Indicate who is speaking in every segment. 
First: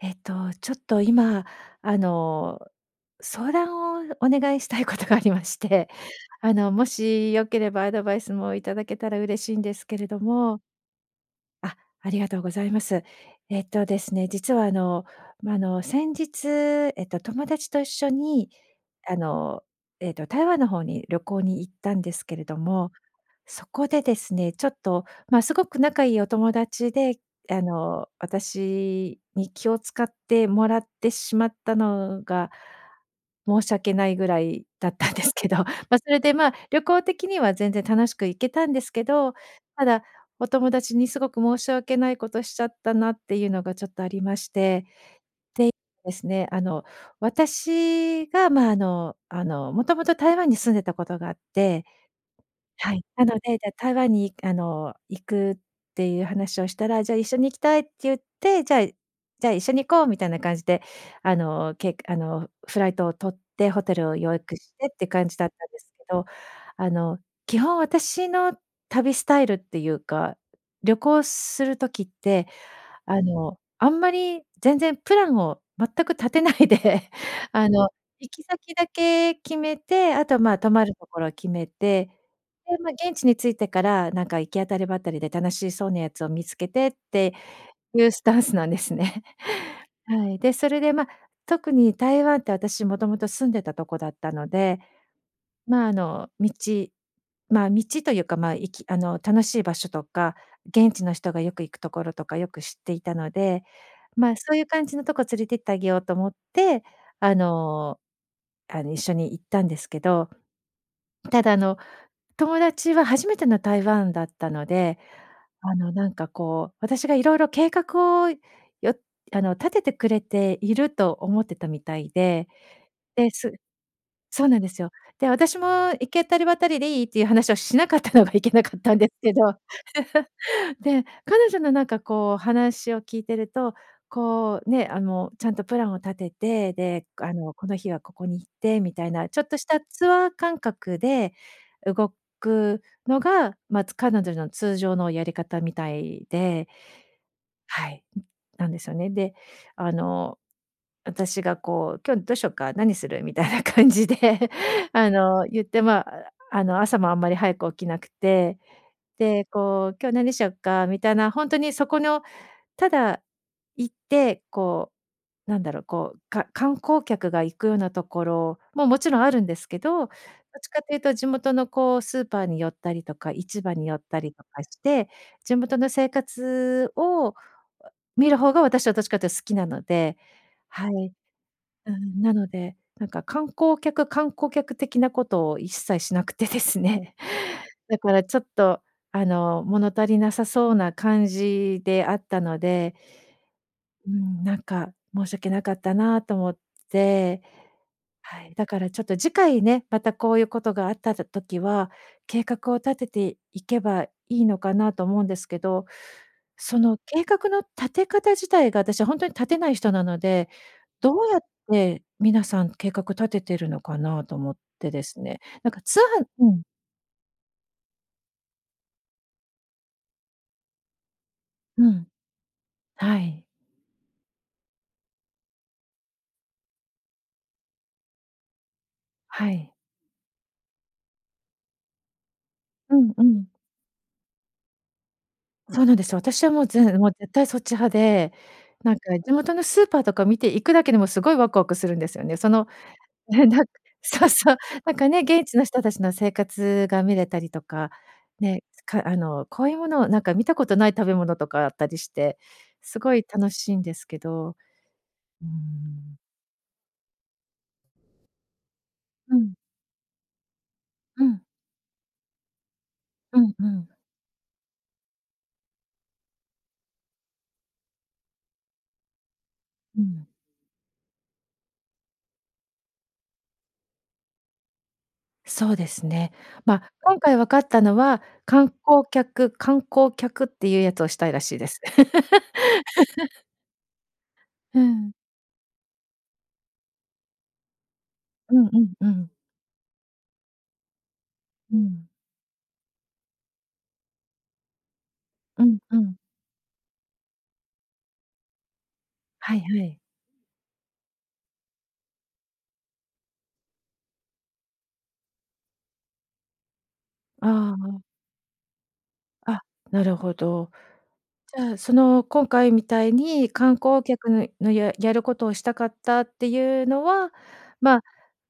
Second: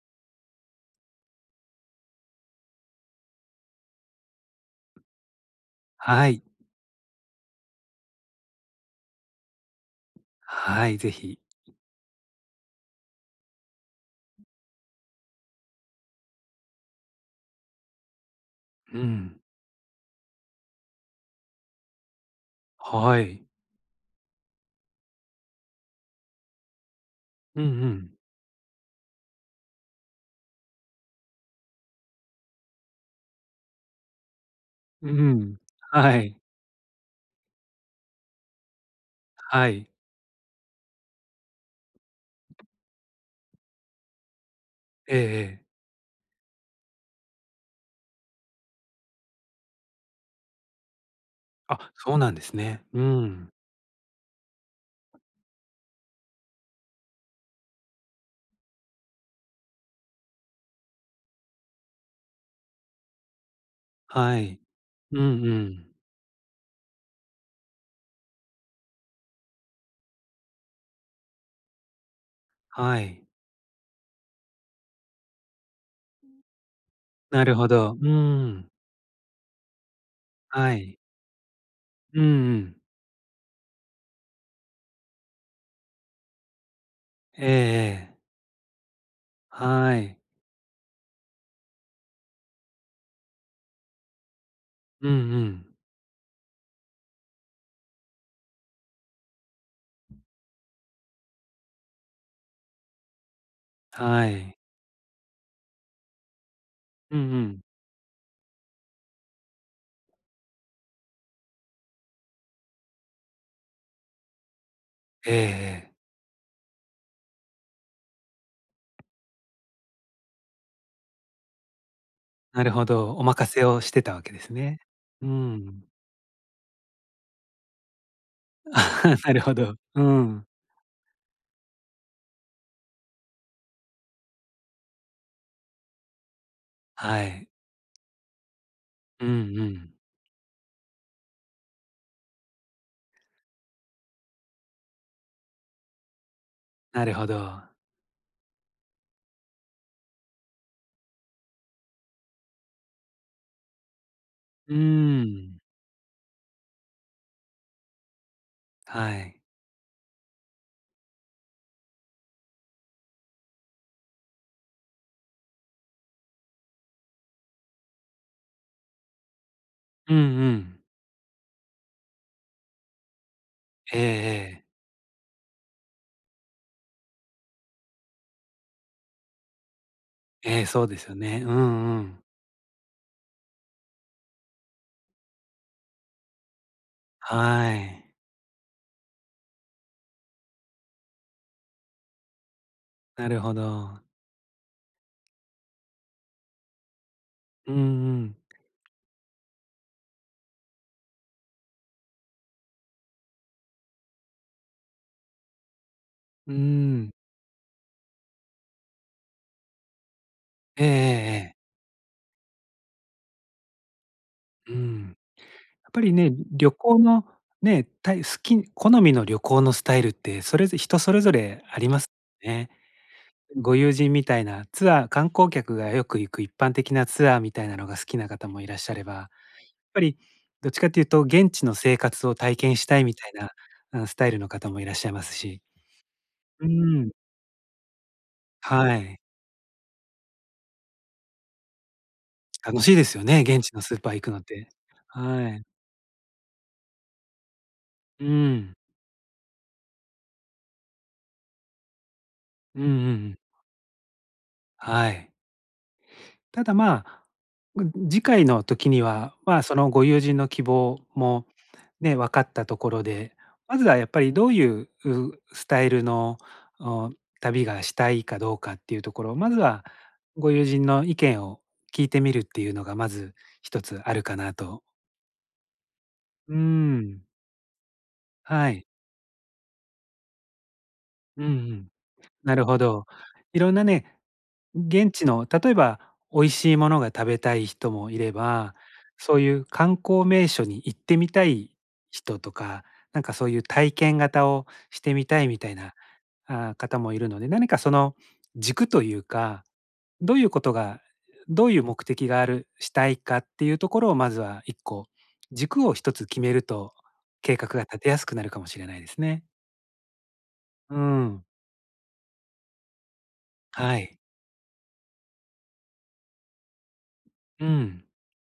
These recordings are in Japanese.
Speaker 1: えっと、ちょっと、今、あの、相談をお願いしたいことがありまして、
Speaker 2: はい。
Speaker 1: あの、もしよければアドバイスもいただけたら嬉しいんですけれども。
Speaker 2: はい、是非。
Speaker 1: あ、ありがとうございます。えっと、ですね、
Speaker 2: うん。
Speaker 1: 実はあの、ま、あの、先日、えっと、友達と一緒に、
Speaker 2: う
Speaker 1: あ
Speaker 2: ん。
Speaker 1: の、えっと、台湾の方に旅行に行ったんですけれども、
Speaker 2: はい。
Speaker 1: そこでですね、ちょっとまあ、凄く仲いいお友達で、あ
Speaker 2: うんう
Speaker 1: の、
Speaker 2: ん。
Speaker 1: 私に気を遣ってもらってしまったのが、申し訳ないぐらいだっ
Speaker 2: う
Speaker 1: たんですけ
Speaker 2: ん。
Speaker 1: ど、まあ、そ
Speaker 2: は
Speaker 1: れで
Speaker 2: い。
Speaker 1: まあ、旅行的には全然楽しく行けたんですけど、
Speaker 2: は
Speaker 1: た
Speaker 2: い。
Speaker 1: だお友達にすごく申し訳ないことしちゃったなっていうのが、ちょっとありまして、で、
Speaker 2: ええええ。
Speaker 1: いですね、あの、私がまあ、あのあの、もともと台湾に住んでたことがあって
Speaker 2: あ、そうなんですね。
Speaker 1: は
Speaker 2: う
Speaker 1: い、
Speaker 2: ー
Speaker 1: なの
Speaker 2: ん。
Speaker 1: で、じゃあ台湾にあの、行くっていう話をしたら、じゃ、一緒に行きたいって言って「じゃあ、いじゃあ、一緒に行こう」みたいな感じで。あの、けくあの、フライトを取って、ホテルをよ
Speaker 2: は
Speaker 1: いく
Speaker 2: い。
Speaker 1: してって
Speaker 2: うん
Speaker 1: 感じだっ
Speaker 2: う
Speaker 1: たんです
Speaker 2: ん。
Speaker 1: けど、あの、基本私の旅スタイルっていうか、旅行する時って、
Speaker 2: は
Speaker 1: あ
Speaker 2: い。
Speaker 1: の、あんまり全然プランを全く立てないで、
Speaker 2: なる
Speaker 1: あ
Speaker 2: ほ
Speaker 1: の、
Speaker 2: ど。う
Speaker 1: 行き
Speaker 2: ーん。
Speaker 1: 先だけ決めて、あとまあ、泊
Speaker 2: は
Speaker 1: まる
Speaker 2: い。
Speaker 1: ところを決めて、
Speaker 2: うんう
Speaker 1: で、
Speaker 2: ん。
Speaker 1: まあ、現地に着いてから、なんか行き当たりばったりで楽しそうなやつを見つけてって
Speaker 2: ええ
Speaker 1: いう
Speaker 2: ええ。
Speaker 1: スタンスなんですね。
Speaker 2: はい。
Speaker 1: はい。で、それでまあ、特に台湾って、私もともと住んでたとこだったので、
Speaker 2: うんうん。
Speaker 1: まあ、あの、道、まあ、道というか、まあ、いきあの、楽しい場所とか、現地の人がよく行くところとか、よく知っていたので、
Speaker 2: は
Speaker 1: まあ、そ
Speaker 2: い。
Speaker 1: ういう感じのとこ連れてってあげようと思って、
Speaker 2: うん
Speaker 1: あ
Speaker 2: うん。
Speaker 1: の、あ、に一緒に行ったんですけど。ただあの、友達は初めての台湾だったので、
Speaker 2: ええ
Speaker 1: あの、
Speaker 2: ええ。
Speaker 1: なんかこう、私がいろいろ計画を、よあの、立ててくれていると思ってたみたいで、
Speaker 2: なるほど。お
Speaker 1: で、
Speaker 2: 任
Speaker 1: す
Speaker 2: せをしてたわけで
Speaker 1: そう
Speaker 2: す
Speaker 1: なんで
Speaker 2: ね。
Speaker 1: すよ。
Speaker 2: う
Speaker 1: で、
Speaker 2: ー
Speaker 1: 私も
Speaker 2: ん。
Speaker 1: 行けたりばったりでいい？っていう話をしなかったのがいけなかったんで
Speaker 2: な
Speaker 1: け
Speaker 2: る
Speaker 1: ど。
Speaker 2: ほど。うーん。
Speaker 1: で、彼女のなんかこう話を聞いてると、こうね、あの、ちゃんとプランを立てて、で、
Speaker 2: は
Speaker 1: あ
Speaker 2: い。
Speaker 1: の、この日はここに行ってみたい
Speaker 2: う
Speaker 1: な、
Speaker 2: ん
Speaker 1: ちょっと
Speaker 2: う
Speaker 1: した
Speaker 2: ん。
Speaker 1: ツアー感覚で動くのが、まあ、つ彼女の通常のやり方みたいで
Speaker 2: なるほど。
Speaker 1: はい。うん、なんですよね。で、あの、私がこう「今日どうしよっか、何する？」みたいな感じで、
Speaker 2: うー
Speaker 1: あの、
Speaker 2: ん。
Speaker 1: 言って、まあ、あの、朝もあんまり早く起きなくて、
Speaker 2: はい。
Speaker 1: で、こう「今日何しよっか？」みたいな、ほんとにそこの、ただ行って、こう、なんだろう、こう、か観光客が行くようなところも、もちろんあるんですけど、ど
Speaker 2: うんう
Speaker 1: っちか
Speaker 2: ん。
Speaker 1: っていうと地元のこうスーパーに寄ったりとか、市場に寄
Speaker 2: え
Speaker 1: っ
Speaker 2: え
Speaker 1: たりとか
Speaker 2: ええ。
Speaker 1: して、地元の生活を見る方が、私はどっちかと好きなので
Speaker 2: ええ、そう
Speaker 1: は
Speaker 2: です
Speaker 1: い。
Speaker 2: よね。うん
Speaker 1: う
Speaker 2: うん。
Speaker 1: ん、なので、なんか観光客、観光客的なことを一切しなくてですね。
Speaker 2: は
Speaker 1: だ
Speaker 2: い。
Speaker 1: からちょっとあの、物足りなさそうな感じであったので
Speaker 2: なるほど。
Speaker 1: うん、なんか申し訳なかったなと思って。
Speaker 2: うんうん。
Speaker 1: はい。だからちょっと次回ね、またこういうことがあった、だ時は、計画を立てていけばいいのかなと思うんですけど、
Speaker 2: うー
Speaker 1: その
Speaker 2: ん。
Speaker 1: 計画の立て方自体が、私はほんとに立てない人なので、
Speaker 2: ええええ
Speaker 1: どうやっ
Speaker 2: ええ。
Speaker 1: て皆さん計画立ててるのかなと思っ
Speaker 2: うー
Speaker 1: てで
Speaker 2: ん。
Speaker 1: す
Speaker 2: や
Speaker 1: ね。なんか
Speaker 2: っ
Speaker 1: ツ
Speaker 2: ぱり
Speaker 1: アー
Speaker 2: ね、うん、
Speaker 1: うん。
Speaker 2: 旅行の、ね、たい好きん好みの旅行のスタイルって、それず人それぞれあ
Speaker 1: う
Speaker 2: りま
Speaker 1: ん。
Speaker 2: すね。
Speaker 1: はい。
Speaker 2: うん、ご友人みたいな、ツアー、観光客がよく行く一般的なツアーみたいなのが好きな方もいらっしゃれば、
Speaker 1: はい。
Speaker 2: ぱり、どっちかっていうと現地の生活を体験し
Speaker 1: う
Speaker 2: たい
Speaker 1: ん、
Speaker 2: み
Speaker 1: う
Speaker 2: たい
Speaker 1: ん。
Speaker 2: な、あの、スタイルの方もいらっしゃいますし
Speaker 1: そうなんですよ。私はもう
Speaker 2: うー
Speaker 1: ぜもう
Speaker 2: ん。
Speaker 1: 絶対そっち派で、なん
Speaker 2: は
Speaker 1: か
Speaker 2: い。
Speaker 1: 地元のスーパーとか見て行くだけでも、凄いわくわくするんですよね。その、
Speaker 2: 楽しいですよね、
Speaker 1: ね、な
Speaker 2: 現
Speaker 1: んか
Speaker 2: 地のスーパー行
Speaker 1: そう
Speaker 2: くのっ
Speaker 1: そう、
Speaker 2: て。
Speaker 1: なんかね、現
Speaker 2: は
Speaker 1: 地の
Speaker 2: い。
Speaker 1: 人達の生活が見れたりとか、
Speaker 2: うー
Speaker 1: ね、
Speaker 2: ん。
Speaker 1: かあの、こういうものをなんか見たことない食べ物とかあったりして、
Speaker 2: うんうんう
Speaker 1: 凄い
Speaker 2: ん。
Speaker 1: 楽しいんですけど。
Speaker 2: はい。
Speaker 1: うーん。
Speaker 2: ただ、ま、ぐん次回の時に
Speaker 1: う
Speaker 2: は、
Speaker 1: ん。
Speaker 2: ま、そのご友人の希望
Speaker 1: うん。
Speaker 2: も、ね、分かったところで、
Speaker 1: うん、う
Speaker 2: まず
Speaker 1: ん。
Speaker 2: はやっぱり、どういう、うスタイルの、お旅がしたいかどうかっていうところを、まずは
Speaker 1: うん。
Speaker 2: ご友人の意見を聞いてみるっていうのが、まず一つあるかなと。
Speaker 1: そうですね。
Speaker 2: うー
Speaker 1: まあ、今
Speaker 2: ん。
Speaker 1: 回分かったのは、観
Speaker 2: はい。
Speaker 1: 光客観光客っていうやつをしたいら
Speaker 2: うんう
Speaker 1: しいです。
Speaker 2: ん。なるほど。いろんなね、
Speaker 1: う
Speaker 2: 現
Speaker 1: ん。
Speaker 2: 地の、例えば、美味しいものが食べたい人もいれ
Speaker 1: うん、う
Speaker 2: ば、
Speaker 1: ん、うん。
Speaker 2: そういう観光名所に行ってみたい
Speaker 1: うん。
Speaker 2: 人とか。なんか、そういう体験型をしてみたいみ
Speaker 1: う
Speaker 2: たい
Speaker 1: ん、
Speaker 2: な、
Speaker 1: うん。
Speaker 2: ああ、方もいるので。何か、その、軸という
Speaker 1: はい
Speaker 2: か、
Speaker 1: はい。
Speaker 2: どういうことが、どういう目的がある、したいかっていうところを、まずは、1個、軸を、1つ決めると、計画
Speaker 1: あ
Speaker 2: が立
Speaker 1: あ。
Speaker 2: てやすくなるかもしれないですね。
Speaker 1: あ、なるほど。
Speaker 2: うーん。
Speaker 1: じゃあ、その、今回みたいに、観
Speaker 2: は
Speaker 1: 光
Speaker 2: い。
Speaker 1: 客の、ややることをしたかったっていうのは、
Speaker 2: う
Speaker 1: まあ、
Speaker 2: ん。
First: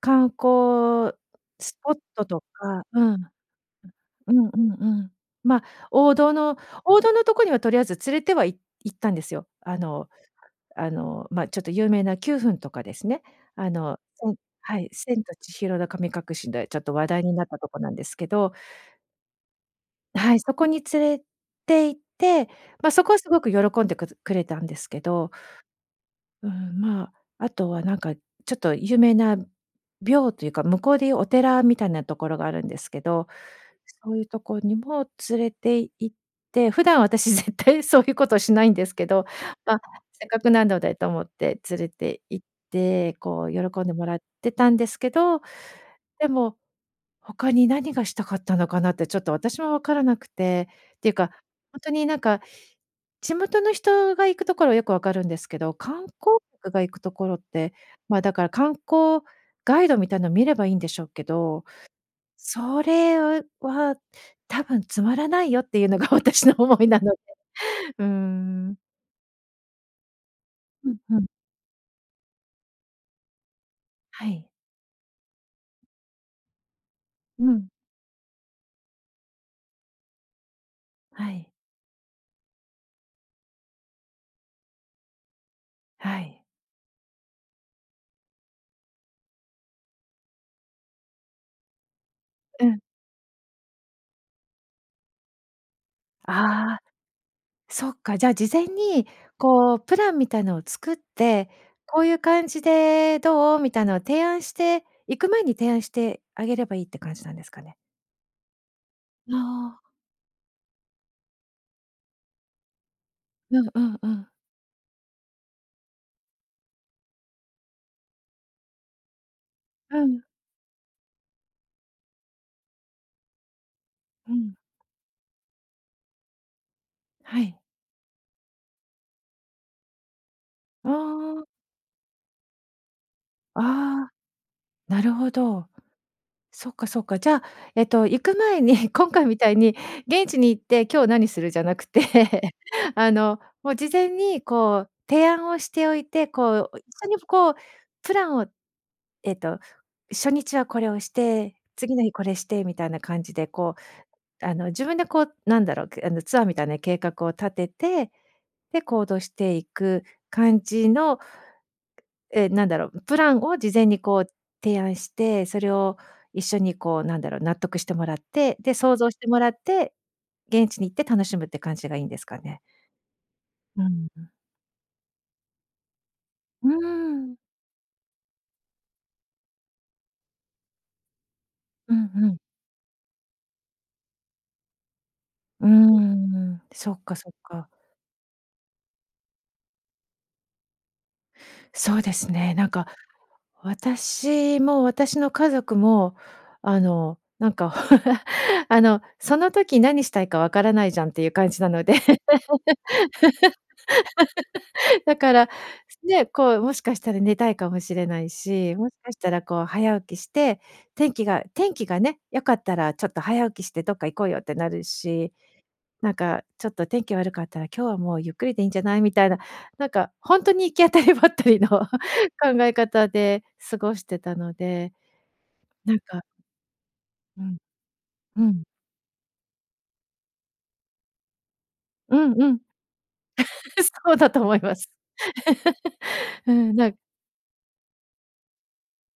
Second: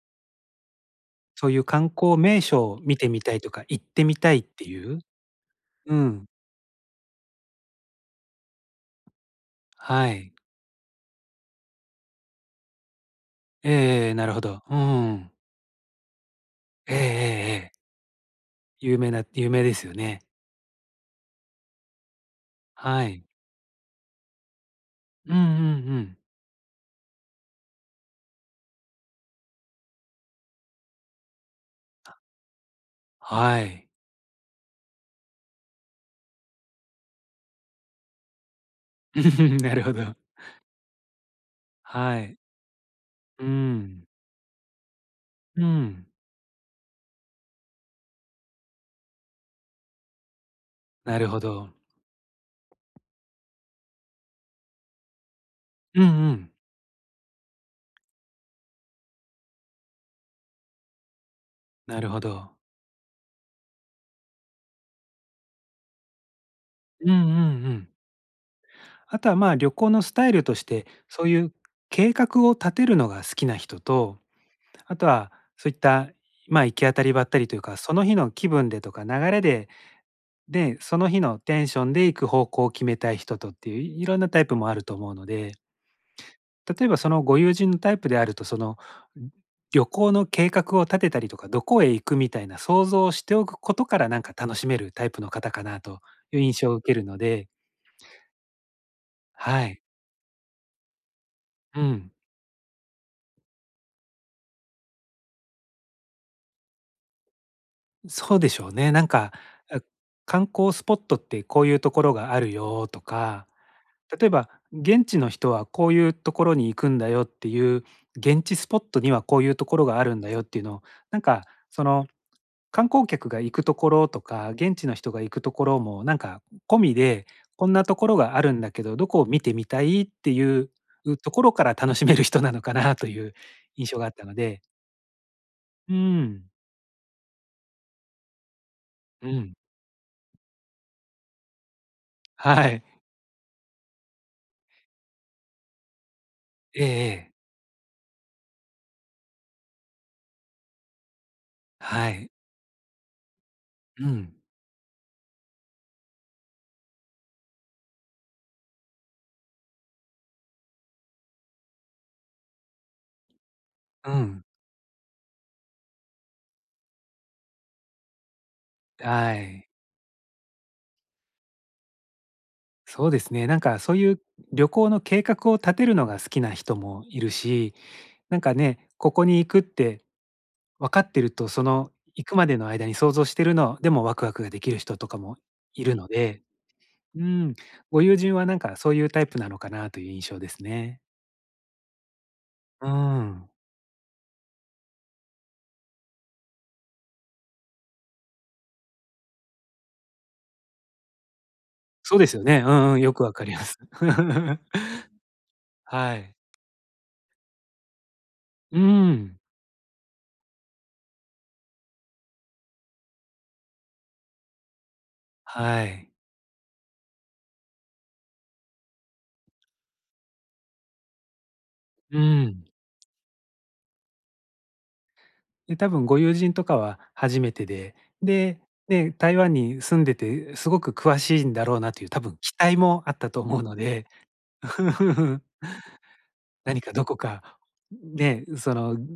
Speaker 1: 観光
Speaker 2: そういう
Speaker 1: ス
Speaker 2: 観
Speaker 1: ポッ
Speaker 2: 光
Speaker 1: トと
Speaker 2: 名所を
Speaker 1: か
Speaker 2: 見
Speaker 1: う
Speaker 2: て
Speaker 1: ん。
Speaker 2: みたいとか、行ってみ
Speaker 1: う
Speaker 2: たいっ
Speaker 1: んう
Speaker 2: て
Speaker 1: んう
Speaker 2: いう、
Speaker 1: ん。まあ、
Speaker 2: う
Speaker 1: 王
Speaker 2: ん。
Speaker 1: 道の王道のとこには、とりあえず連れては、い行ったんですよ。あ
Speaker 2: は
Speaker 1: の、
Speaker 2: い。
Speaker 1: あの、まちょっと有名な九扮とかですね。
Speaker 2: え
Speaker 1: あ
Speaker 2: え
Speaker 1: の、
Speaker 2: ええええ。なる
Speaker 1: [unintelligible]
Speaker 2: ほど。うー
Speaker 1: はい。千
Speaker 2: ん。
Speaker 1: と千尋の神隠しで、ちょっと、
Speaker 2: えええ
Speaker 1: 話題になっ
Speaker 2: え
Speaker 1: たと
Speaker 2: ええ。
Speaker 1: こなんですけど。
Speaker 2: 有名な有名ですよね。
Speaker 1: はい、そこに連れて行って、ま、そ
Speaker 2: は
Speaker 1: こは、
Speaker 2: い。
Speaker 1: すごく喜んでくでくれたんですけど。
Speaker 2: うんうんうん。
Speaker 1: うーん、まあ、あとは、なんか、ちょっと、有名な廟というか、向こうで言うお寺みたいなと
Speaker 2: あ。
Speaker 1: ころがあるんですけど。
Speaker 2: はい。
Speaker 1: そういう所にも連れて行って、普段、私、絶対、そういうことしないんですけど。
Speaker 2: な
Speaker 1: まあ、
Speaker 2: るほど。
Speaker 1: せっかく、なのでと思って連れ
Speaker 2: は
Speaker 1: て
Speaker 2: い。
Speaker 1: 行って。
Speaker 2: う
Speaker 1: こ
Speaker 2: ー
Speaker 1: う、喜んで
Speaker 2: ん。
Speaker 1: もらってたんですけど、
Speaker 2: うん。
Speaker 1: でも、他に何がしたかったのかなって、ちょっと、私も分からなくて。ていう
Speaker 2: なる
Speaker 1: か、
Speaker 2: ほど。
Speaker 1: 本当に、なんか、地元の人が行くところは、よく分かるんですけど。
Speaker 2: うん
Speaker 1: 観
Speaker 2: う
Speaker 1: 光
Speaker 2: ん。
Speaker 1: 客が行くところって、まあ、だから観光ガイドみたいなのを見ればいいんでしょうけど。
Speaker 2: なるほど。
Speaker 1: それは多分、「つまらないよ」っていうのが、私の思いな
Speaker 2: うん
Speaker 1: の
Speaker 2: うん
Speaker 1: で。
Speaker 2: うん。
Speaker 1: うーん。
Speaker 2: あとは、まあ、旅行のスタイルとして、
Speaker 1: うんう
Speaker 2: そ
Speaker 1: ん。
Speaker 2: ういう計画を立てるのが好きな人と、
Speaker 1: はい。
Speaker 2: あとは、そういった、まあ、行き当たりばったり
Speaker 1: う
Speaker 2: という
Speaker 1: ん。
Speaker 2: か、その日の気分でとか、流れで、で、その日
Speaker 1: は
Speaker 2: の
Speaker 1: い。
Speaker 2: テンションで、行く方向を決めたい人とっていう、いろんなタイプもあると思うので。
Speaker 1: はい。
Speaker 2: 例えば、その、ご友人のタイプであると、その、旅行の計画を立てたりとか、どこへ行くみたいな
Speaker 1: うん。
Speaker 2: 想像をしておくことから、なんか、楽しめるタイプの方かなという印象を
Speaker 1: ああ。
Speaker 2: 受けるので。
Speaker 1: そっか、じゃあ、事前に、
Speaker 2: は
Speaker 1: こ
Speaker 2: い。
Speaker 1: う、プランみたいなのを作って、
Speaker 2: う
Speaker 1: こう
Speaker 2: ん。
Speaker 1: いう感じでどう？みたいのを提案して、行く前に提案してあげればいいって感じなんですかね？
Speaker 2: ん、そうでしょうね。なんか、
Speaker 1: ああ。
Speaker 2: あ、「観光スポットってこういうところがあるよ」とか、
Speaker 1: うんうんう
Speaker 2: 例え
Speaker 1: ん。
Speaker 2: ば、「現地の人はこういうところに行くんだよ」っていう、「現地スポットにはこういうところがあ
Speaker 1: う
Speaker 2: る
Speaker 1: ん。
Speaker 2: んだよ」っていうのを、なんか、その、観光客が行くところと
Speaker 1: う
Speaker 2: か、
Speaker 1: ん。
Speaker 2: 現地の人が行くところもなんか、込みで、
Speaker 1: はい。
Speaker 2: 「こんなところがあるんだけど、どこを見てみたい」っていう、
Speaker 1: あ
Speaker 2: うとこ
Speaker 1: あ。
Speaker 2: ろから楽しめる人なのかなという印象が
Speaker 1: あ
Speaker 2: あ
Speaker 1: あ。
Speaker 2: ったので。
Speaker 1: なるほど。
Speaker 2: うーん。
Speaker 1: そっかそっか。じゃあえっと、行く前に、今回
Speaker 2: う
Speaker 1: みた
Speaker 2: ん。
Speaker 1: いに現地に行って、今日何する？じゃなくて、
Speaker 2: はい。
Speaker 1: あの、もう、事前にこう、提案をしておいて、こう、お
Speaker 2: え
Speaker 1: 一
Speaker 2: え
Speaker 1: 緒に
Speaker 2: ええ。
Speaker 1: こう、プランを、えっと、初日はこれをして、次の
Speaker 2: は
Speaker 1: 日こ
Speaker 2: い。
Speaker 1: れしてみたいな感じで、こ
Speaker 2: うん。
Speaker 1: う、あの、自分でこう、なんだろう、くあの、ツアーみたいな計画を立てて、で、行動していく感じの、ええ、何だろう、プランを事前に
Speaker 2: う
Speaker 1: こう、
Speaker 2: ん。
Speaker 1: 提案して、それを一緒にこう、なんだろう、納得してもらって、で、想像して
Speaker 2: は
Speaker 1: もらっ
Speaker 2: い。
Speaker 1: て、現地に行って楽しむって感じがいいんですかね？
Speaker 2: そうですね、なんか、
Speaker 1: う
Speaker 2: そう
Speaker 1: ん。
Speaker 2: いう旅行の計画を立てるのが好きな
Speaker 1: うー
Speaker 2: 人もいる
Speaker 1: ん。
Speaker 2: し。なんかね、ここに行くって分かってると、その、
Speaker 1: うん
Speaker 2: 行
Speaker 1: う
Speaker 2: く
Speaker 1: ん。
Speaker 2: までの間に想像してるのでもワクワクができる人とかも
Speaker 1: うー
Speaker 2: いるので。
Speaker 1: ん。そっか
Speaker 2: う
Speaker 1: そっ
Speaker 2: ん。
Speaker 1: か。
Speaker 2: ご友人はなんか、そういうタイプなのかなという印象ですね。
Speaker 1: そうですね。なんか、
Speaker 2: うーん。
Speaker 1: 私も私の家族も、あの、なんか、あの、その時何したいかわからないじゃんっていう感じなので。
Speaker 2: そうですよね。うんうん。よく分かります。
Speaker 1: だから、す
Speaker 2: は
Speaker 1: ね、
Speaker 2: い。
Speaker 1: こう、もしかしたら寝たいかもしれないし、
Speaker 2: う
Speaker 1: もしかした
Speaker 2: ん。
Speaker 1: らこう、早起きして、天気が天気がね、良かったらちょっと早起きしてどっか行こうよってなるし、
Speaker 2: はい。
Speaker 1: なんか、ちょっと天気悪かったら、今日はもうゆっくりでいんじゃないみたいな、なんか、ほんとに行き当たりばったりの考
Speaker 2: うん。
Speaker 1: え方で過ごしてたので。
Speaker 2: ね、多
Speaker 1: なん
Speaker 2: 分ご
Speaker 1: か
Speaker 2: 友人とかは初
Speaker 1: う
Speaker 2: め
Speaker 1: ん。
Speaker 2: てで、
Speaker 1: う
Speaker 2: で、
Speaker 1: ん。
Speaker 2: ね、台湾に住んでて、うすごく詳しいんだろうなっていう、
Speaker 1: う
Speaker 2: たぶん
Speaker 1: んう
Speaker 2: 期
Speaker 1: ん。
Speaker 2: 待もあったと思うの で、
Speaker 1: そうだと思い
Speaker 2: う
Speaker 1: ます。
Speaker 2: ーん。
Speaker 1: うん、
Speaker 2: 何
Speaker 1: な
Speaker 2: か
Speaker 1: ん
Speaker 2: どこか、んね、んその、ん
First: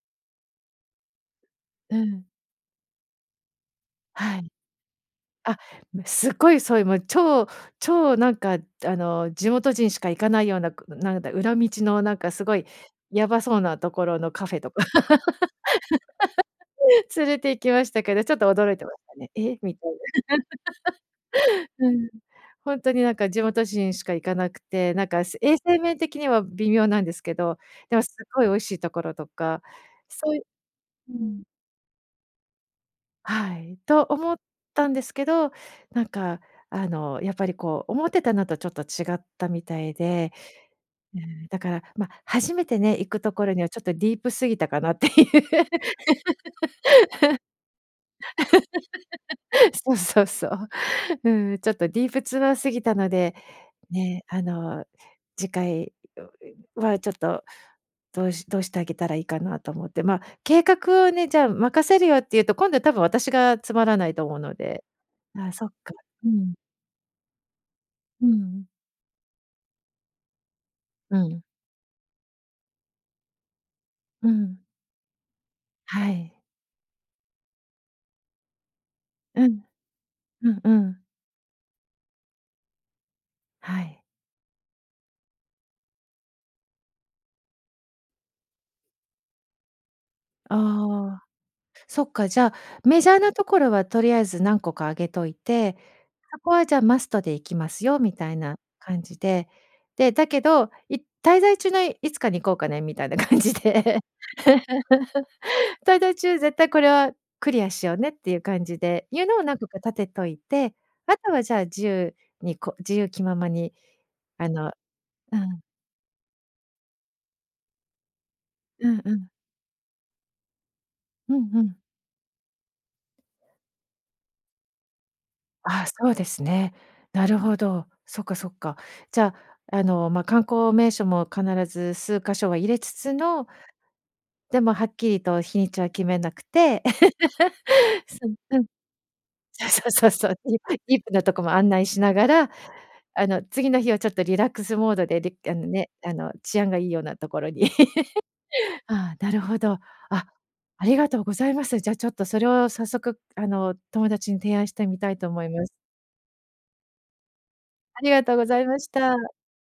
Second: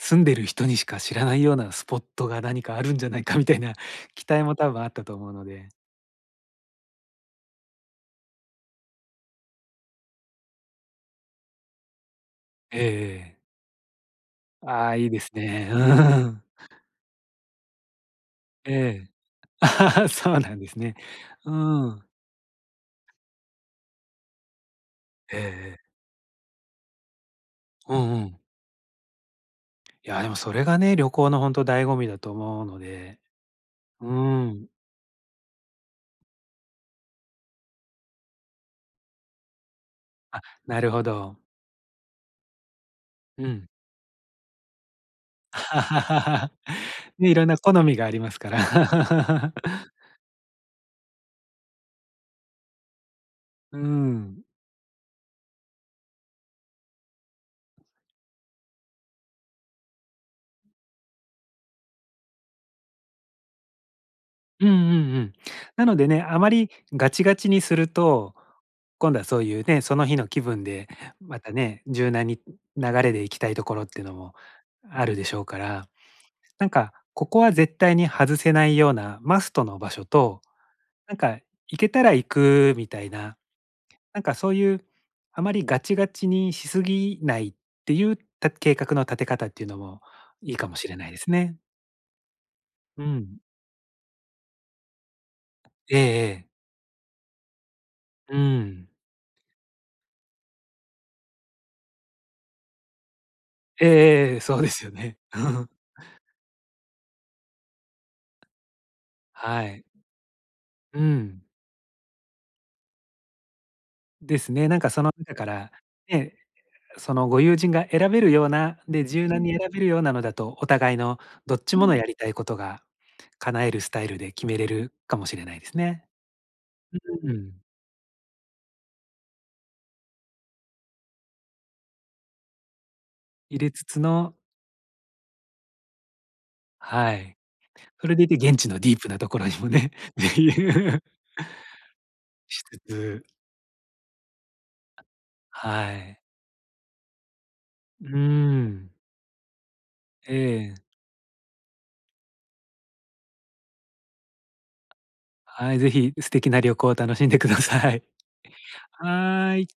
Speaker 2: 住んでる人にしか知らないようなス
Speaker 1: う
Speaker 2: ポッ
Speaker 1: ん。
Speaker 2: トが何かあるんじゃないかみたいな期
Speaker 1: は
Speaker 2: 待
Speaker 1: い。
Speaker 2: も多分あったと思うの
Speaker 1: あ、
Speaker 2: で
Speaker 1: ま、すごいそういうもう超超なんか、あの、地元人しか行かないような、くなんだ裏道の、なんか、すごい
Speaker 2: ええ
Speaker 1: や
Speaker 2: ええ。
Speaker 1: ばそうなところのカフェとか、
Speaker 2: ああ、良いですね、うーん。
Speaker 1: 連れて行きましたけど、ちょっと驚いてまし
Speaker 2: ええ。
Speaker 1: たね。え？みたいな。
Speaker 2: そうなんですね。う ー
Speaker 1: う
Speaker 2: ん。
Speaker 1: ん。ほんとになんか地元人しか行かなくて、なんか
Speaker 2: え
Speaker 1: せ
Speaker 2: え
Speaker 1: 衛生
Speaker 2: ええ。
Speaker 1: 面的には微妙なんですけど、
Speaker 2: う
Speaker 1: でもす
Speaker 2: んう
Speaker 1: っ
Speaker 2: ん。
Speaker 1: ごい美味しいところとか、
Speaker 2: いや、で
Speaker 1: そう
Speaker 2: も
Speaker 1: ゆ
Speaker 2: それがね、旅
Speaker 1: う
Speaker 2: 行の
Speaker 1: ん。
Speaker 2: ほんと、醍醐味だと思うので。
Speaker 1: はい。と
Speaker 2: う
Speaker 1: 思っ
Speaker 2: ーん。
Speaker 1: たんですけど、なんか、あの、やっぱりこう、思ってたのとちょっと違ったみたいで。
Speaker 2: あ、なるほ
Speaker 1: う
Speaker 2: ど。
Speaker 1: ん。だから、ま、初めてね、行くとこ
Speaker 2: う
Speaker 1: ろには
Speaker 2: ん。
Speaker 1: ちょっとディープすぎたかなっていう。
Speaker 2: ね、色んな好みがありますから。
Speaker 1: そ うそうそう。うん、ちょっとディープツアー過ぎたので、
Speaker 2: うー
Speaker 1: ね、
Speaker 2: ん。
Speaker 1: あの、次回、んんはちょっとどうしどうしてあげたらいいかなと思って。ま、計画をね、じゃあ任せるよって言うと、今度は多分私がつまらないと思うの
Speaker 2: うんう
Speaker 1: で。
Speaker 2: んうん。
Speaker 1: ああ、そっ
Speaker 2: な
Speaker 1: か。
Speaker 2: のでね、
Speaker 1: う
Speaker 2: あま
Speaker 1: ん。
Speaker 2: りガチガチにする
Speaker 1: うん
Speaker 2: と、
Speaker 1: うん。
Speaker 2: 今度はそういうね、その日の気分で
Speaker 1: う
Speaker 2: ま
Speaker 1: ん。
Speaker 2: たね、柔軟に、流れで行きたいところっていうの
Speaker 1: う
Speaker 2: も
Speaker 1: ん。
Speaker 2: あるでしょうから、
Speaker 1: はい。
Speaker 2: なんか、ここは絶対に外せないような
Speaker 1: う
Speaker 2: マス
Speaker 1: ん。
Speaker 2: トの場所と、
Speaker 1: うんうん。
Speaker 2: なんか、行けたら行くみたいな、
Speaker 1: はい。
Speaker 2: なんか、そういうあまりガチガチにしすぎないっていう、た計画の立て方っていうのもいいかもしれないで
Speaker 1: ああ。
Speaker 2: すね。
Speaker 1: そっか、じゃあ、メ
Speaker 2: う
Speaker 1: ジャーな
Speaker 2: ん。
Speaker 1: ところはとりあえず何個かあげといて、
Speaker 2: ええ
Speaker 1: そ
Speaker 2: ええ。
Speaker 1: こはじゃあ、マストで行きますよみた
Speaker 2: う
Speaker 1: いな
Speaker 2: ん。
Speaker 1: 感じで。で、だけど、い滞在中のいつかに行こうかねみたいな感じ
Speaker 2: ええ
Speaker 1: で。
Speaker 2: ええええ、そうですよね。
Speaker 1: 滞在中、絶対これはクリアしようねっていう感じで、いうのを何
Speaker 2: は
Speaker 1: 個か
Speaker 2: い。
Speaker 1: 立てといて、
Speaker 2: う
Speaker 1: あと
Speaker 2: ん。
Speaker 1: はじゃあ、自由にこう自由気ままに、
Speaker 2: で
Speaker 1: あ
Speaker 2: すね。
Speaker 1: の
Speaker 2: なんかその中
Speaker 1: う
Speaker 2: か
Speaker 1: ん。
Speaker 2: ら、ね。そのご友人が選べるような、
Speaker 1: うん
Speaker 2: で、
Speaker 1: う
Speaker 2: 柔
Speaker 1: ん。
Speaker 2: 軟に選べるようなのだと、お互いの
Speaker 1: うん
Speaker 2: どっ
Speaker 1: う
Speaker 2: ち
Speaker 1: ん。
Speaker 2: ものやりたいことが叶えるスタイルで、決めれるかもしれないです
Speaker 1: ああ、
Speaker 2: ね。
Speaker 1: そうですね。な
Speaker 2: うー
Speaker 1: るほ
Speaker 2: ん。
Speaker 1: ど。そっかそっか。じゃあ、あの、ま、観光名所も必ず数か所は入れつつの
Speaker 2: 入れつつの
Speaker 1: でも、はっきりと日にちは決めなくて。
Speaker 2: はい。それで
Speaker 1: そ
Speaker 2: い
Speaker 1: ん
Speaker 2: て現
Speaker 1: うん。い
Speaker 2: 地のディープな所にも
Speaker 1: や、そう
Speaker 2: ね
Speaker 1: そうそう、
Speaker 2: っ
Speaker 1: で
Speaker 2: てい
Speaker 1: ぃ
Speaker 2: う。
Speaker 1: ーディ ープなとこも案内しながら、
Speaker 2: しつつ。
Speaker 1: あの、次の日はちょっとリラックスモードでであのね、
Speaker 2: は
Speaker 1: あ
Speaker 2: い。
Speaker 1: の、治安がいいようなところに。
Speaker 2: うー ん。
Speaker 1: ああ、なるほど。あ、
Speaker 2: ええ。
Speaker 1: ありがとうございます。じゃちょっと、それを早速、あの、友達に提案してみたいと思います。
Speaker 2: はい、是非、う素敵な旅行を楽しんでくださ
Speaker 1: あ
Speaker 2: い。
Speaker 1: りがとうございました。
Speaker 2: はい。